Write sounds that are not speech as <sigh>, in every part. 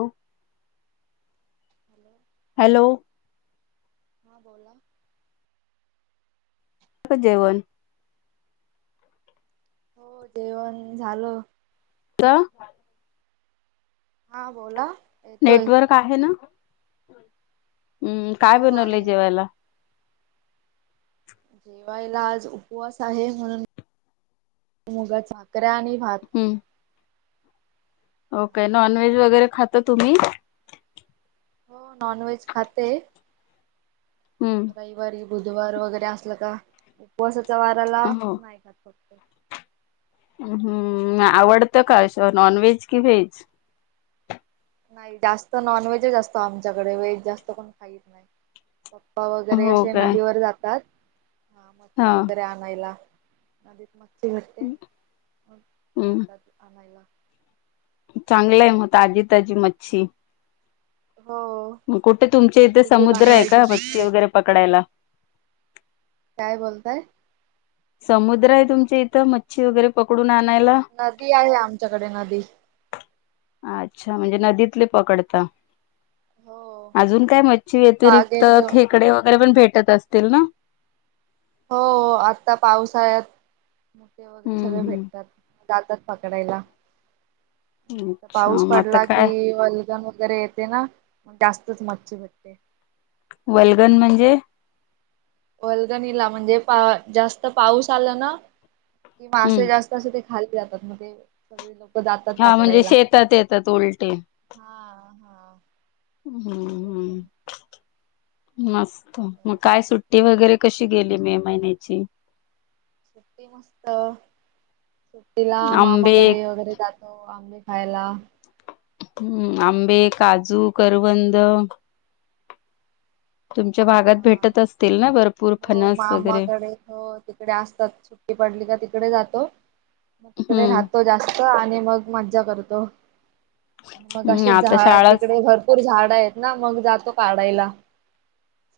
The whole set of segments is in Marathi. हो! हॅलो! हॅलो! हां बोला! का जेवण हो! जेवण झालं. हं हा बोला. येतोय नेटवर्क आहे ना? होय. हम्म काय हो बनवलंय आहे जेवायला? जेवायला आज उपवास आहे म्हणून <unintelligible> <unintelligible> आणि भात. हम्म ओके नॉनव्हेज वगैरे खाता तुम्ही? हो नॉनव्हेज खाते हम्म रविवारी बुधवार वगैरे असलं का, उपवासात जवाराला, हो नाही खात <inaudible> हम्म आवडतं काय असं नॉनव्हेज की व्हेज? नाही जास्त नॉनव्हेज जास्त आमच्याकडे, व्हेज जास्त कोण खात नाही. पप्पा वगैरे हो अशे काय नदीवर जातात हां मच्छी हा वगैरे आणायला <unintelligible> <unintelligible> मग हम्म जातात आणायला. चांगलंय मग ताजी- ताजी मच्छी. हो मग कुठे तुमच्या इथे आणि ते समुद्र आहे बनवायचं का मस्त मच्छी वगैरे पकडायला? काय बोलताय? समुद्र आहे तुमच्या इथं मच्छी वगैरे पकडून आ नदी आहे आमच्याकडे नदी. अच्छा, म्हणजे नदीतले पकडता? हो अजून काय, मच्छी व्यतिरिक्त पागेर घेऊन खेकडे वगैरे पण भेट त्यात असतील ना? हो आता पावसाळ्यात मोठे वगैरे हम्म सगळे हम्म भेटतात. जातात पकडायला. आणि आता अच्छा पाऊस मग आता पडला काय की <unintelligible> वगैरे येते ना जास्तच मच्छी भटते. वल्गन म्हणजे? वल्गनीला म्हणजे पा जास्त पाऊस आला ना की मासे हम्म जास्त असे ते खाली जातात मग ते सगळी लोक जातात हां म्हणजे पकडायला. शेतात येतात उलटे? हां. हम्म हम्म मस्त मग काय सुट्टी वगैरे? कशी गेली मे महिन्याची? सुट्टी मस्त. सुट्टीला आंबे मामाकडे वगैरे जातो आंबे खायला. हम्म आंबे, काजू, करवंद तुमच्या भागात हां भेटत असतील ना भरपूर हो फणस वगैरे मामाकडे हो तिकडे असतात सुट्टी पडली का तिकडे जातो मग तिकडे हम्म राहतो जा स्त आणि मग मज्जा करतो. मग हम्म असेच आता झाड शाळा तिकडे भरपूर झाड आहेत ना मग जातो काढायला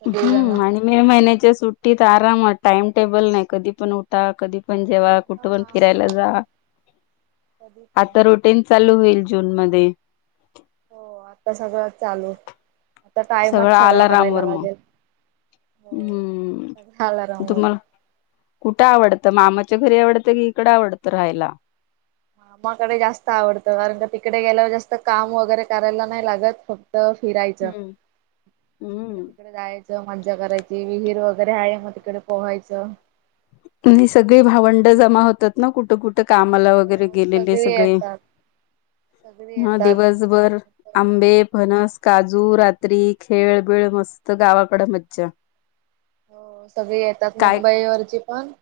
सगळीजण. हम्म आणि मे महिन्याच्या सुट्टीत आ रामात टाईम टेबल नाही कधी पण उठा कधी पण जेवा कुठं पण हा फिरायला जा. कधी पण आता रुटीन चालू होईल. जूनमध्ये. हो आता सगळं चालू. आता ताईमात सगळं अलाराम करायला वर मग लागेल हो हम्म सगळं अलार्मवर. तुम्हाला कुठं आवडतं मामाच्या घरी आवडतं की इकडं आवडत राहायला? मामाकडे जास्त आवडत कारण का तिकडे गेल्यावर जास्त काम वगैरे करायला नाही लागत फ फिरायचं हम्म हम्म. इकडे-तिकडे जायचं. मज्जा करायची, विहीर वगैरे आहे मग तिकडे पोहायचं. आणि सगळी भावंड जमा होतात ना कुठं-कुठे. कामाला वगैरे हो गेलेले सगळी सगळे, येतात सगळी ह येतात दिवसभर आंबे फणस काजू रात्री खेळबिळ मस्त गावाकडे मज्जा. हो सगळी येतात काय मुंबई वरची पण.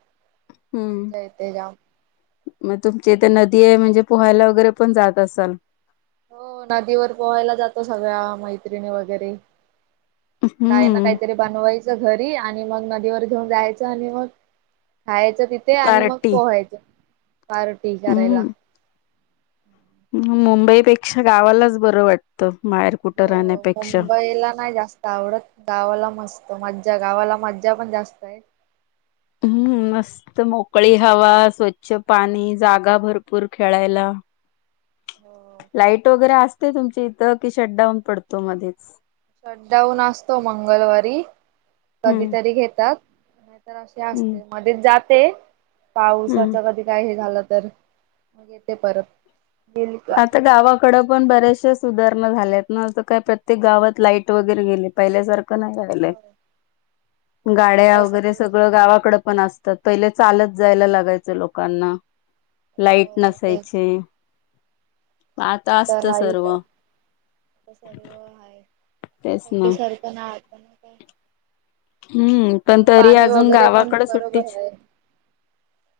हम्म मज्जा येते जाम. मग तुमची इथ नदी आहे म्हणजे, पोहायला वगैरे पण जात असाल. हो नदीवर पोहायला जातो, सगळ्या मैत्रिणी वगैरे. काय ना हम्म काहीतरी बनवायचं घरी. आणि मग नदीवर घेऊन जायचं आणि मग. खायचं तिथे आणि मग पार्टी पोहायचं. पार्टी करायला. हम्म. मुंबईपेक्षा गावालाच बरं वाटतं. बाहेर कुठं हो. हो. राहण्यापेक्षा. मुंबईला नाही जास्त आवडत, गावाला मस्त मज्या. गावाला मज्जा पण जास्त आहे. हम्म मस्त मोकळी हवा, स्वच्छ पाणी, जागा भरपूर खेळायला. लाईट. वगैरे असते तुमची इथं की शटडाऊन पडतो मध्येच. शटडाऊन असतो मंगलवारी हम्म. कधीतरी घेतात. तर अशे हम्म असते मध्ये जात ते पावसाच हम्म कधी काय हे झालं तर मग येते परत गेली का आता गावाकडं पण बऱ्याचशा सुधारणा झाल्यात ना, त काय प्रत्येक गावात लाईट वगैरे गेली पहिल्यासार क नाई हो राहिलय, हो गाड्या आता वगैरे सगळं गावाकड पण असतात. पहिले चालत जायला लागायचं लोकांना लाईट हो तेच नसायचे. आता असत लाईट सर्व. आय, आता सर्व हाय, तेच ना पहिले सारखं न्हाय आता नाय <unintelligible> हम्म पण तरी अजून पण गावाकडे बरोबर सुट्टीच, आहे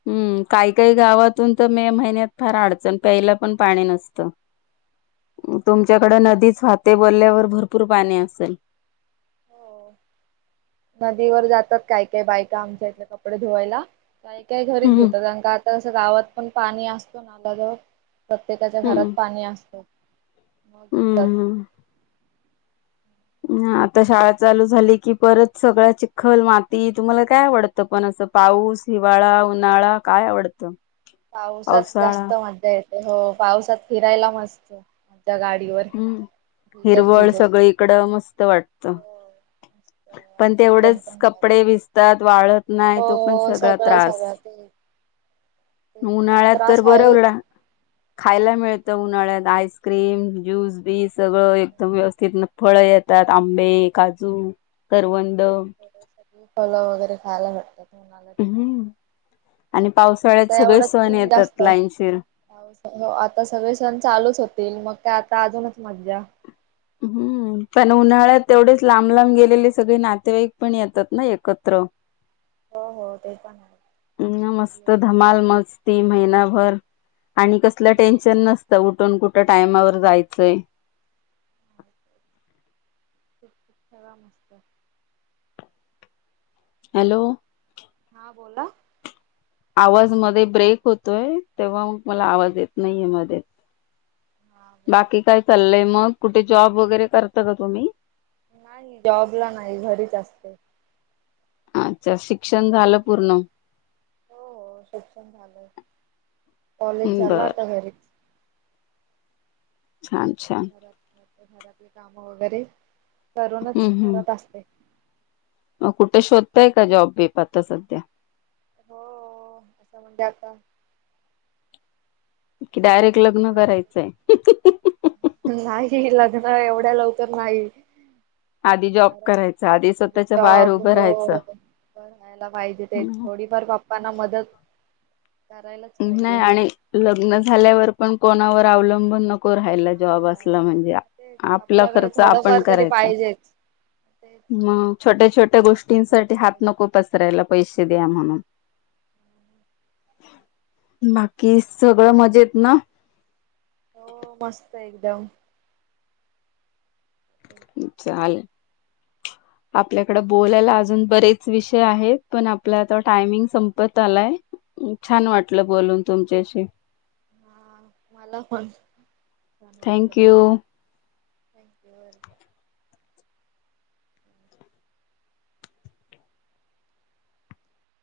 हम्म काही काही गावातून तर मे महिन्यात फार अडचण प्यायला पण पाणी नसतं, तुमच्याकडे नदीच वाहते बोलल्यावर भरपूर पाणी असेल. हो नदीवर जातात, काय काय बायका आमच्या इथल्या कपडे धुवायला. काही काय घरीच हम्म धुतात, अंका आता <unintelligible> गावात पण पाणी असत नाल्या जवळ प्रत्येकाच्या घरात हम्म पाणी असतय. मग येतात. ह आता शाळा चालू झाली की, परत सगळ्या चिखल माती तुम्हाला काय आवडतं पण असं पाऊस, हिवाळा, उन्हाळा काय आवडतं? पावसात पावसाळा जास्त मज्जा येत हो पावसात फिरायला मस्त <unintelligible> हम्म भिजत हिरवळ भिजत सगळीकड मस् त वाटत, हो मस्त पण वातावरण तेवढेच पण भारी. कपडे भिजतात. वाळत नाही तो पण हो सगळा त्रास, सगळा ते ते तो उन्हाळ्यात तर त्रास आहेच. बरवला खायला मिळ त उन्हाळ्यात आईसक्रीम ज्यूस बी सगळं एकदम व्यवस्थित न फळ येतात, आंबे, काजू, करवं द <unintelligible> फल वगैरे खायाला भेटतात. उनाल्यात हम्म आणि पावसाळ्यात फक्त सगळे एवढच सण ऊन येतात जास्त, लाईनशीर पाऊस अ आता सगळे सण चालूच होतील मग त आता आजूनच मज्जा हम्म पण उन्हाळ्यात तेवढेच लांब लांब गेलेले सगळे नातेवाईक पण येतात ना एकत्र हो हो ते पण आहे. ह सगळे मस्त येतात धमाल मस्ती. महिना भर. आणि कसल टेन्शन फिरायला नसत उठून-कुठ टायमावर जायचय. खूप खूप फिरा मस्त. हॅलो. हा बोला. आवाज मध्ये ब्रेक होतोय, तेव्हा मग मला आवाज येत नाहीय मध्ये. हा बोला बाकी आता. काय चाललय मग. कुठे जॉब वगैरे करता का तुम्ही? नाही जॉब ला नाही घरीच असते. अच्छा शिक हो हो शिक्षण झालय. कॉलेज झाला बर आता घरीच. छान-छान. घरातले काम वगैरे. करूनच हम्म हम्म. घरात असते. मग कुठे शोधताय का, जॉब-बीप आता सध्या. हो अस म्हणजे आता. कि डायरेक्ट लग्न करायचंय? नाही लग्न एवढ्या लवकर. तर नाही. आधी जॉब घरात करायचा आधी स्वतःच्या पायावर जॉब उभं हो राहायचं. बघायला पाहिजे, ते हम्म. थोडीफार पाप्पाना मदत. करायलाच नाही पाहिजे आणि लग्न झाल्यावर पण कोणावर अवलंबून नको. नको राहायला नाही जॉब असला राहायला म्हणजे, तेच आपला आपल्याकडे खर्च आपण थोडंफार तरी करायचा, पाहिजेच तेच मग छोट्या- छोट्या त्याच्यासाठी जॉब गोष्टीसाठी हात पाहिजे नको पसरायला पैशे दया म्हणून बाकी सगळं मजेत ना? हो मस्त हे एकदम चाल आपल्याकडें बोलायला आजून बरेच विषय आहेत, पण आपला तो टायमिंग संपत आलाय छान वाटलं बोलून तुमच्याशी हा मला पण छान थँक वाटलं बघ यू. थँक्यू.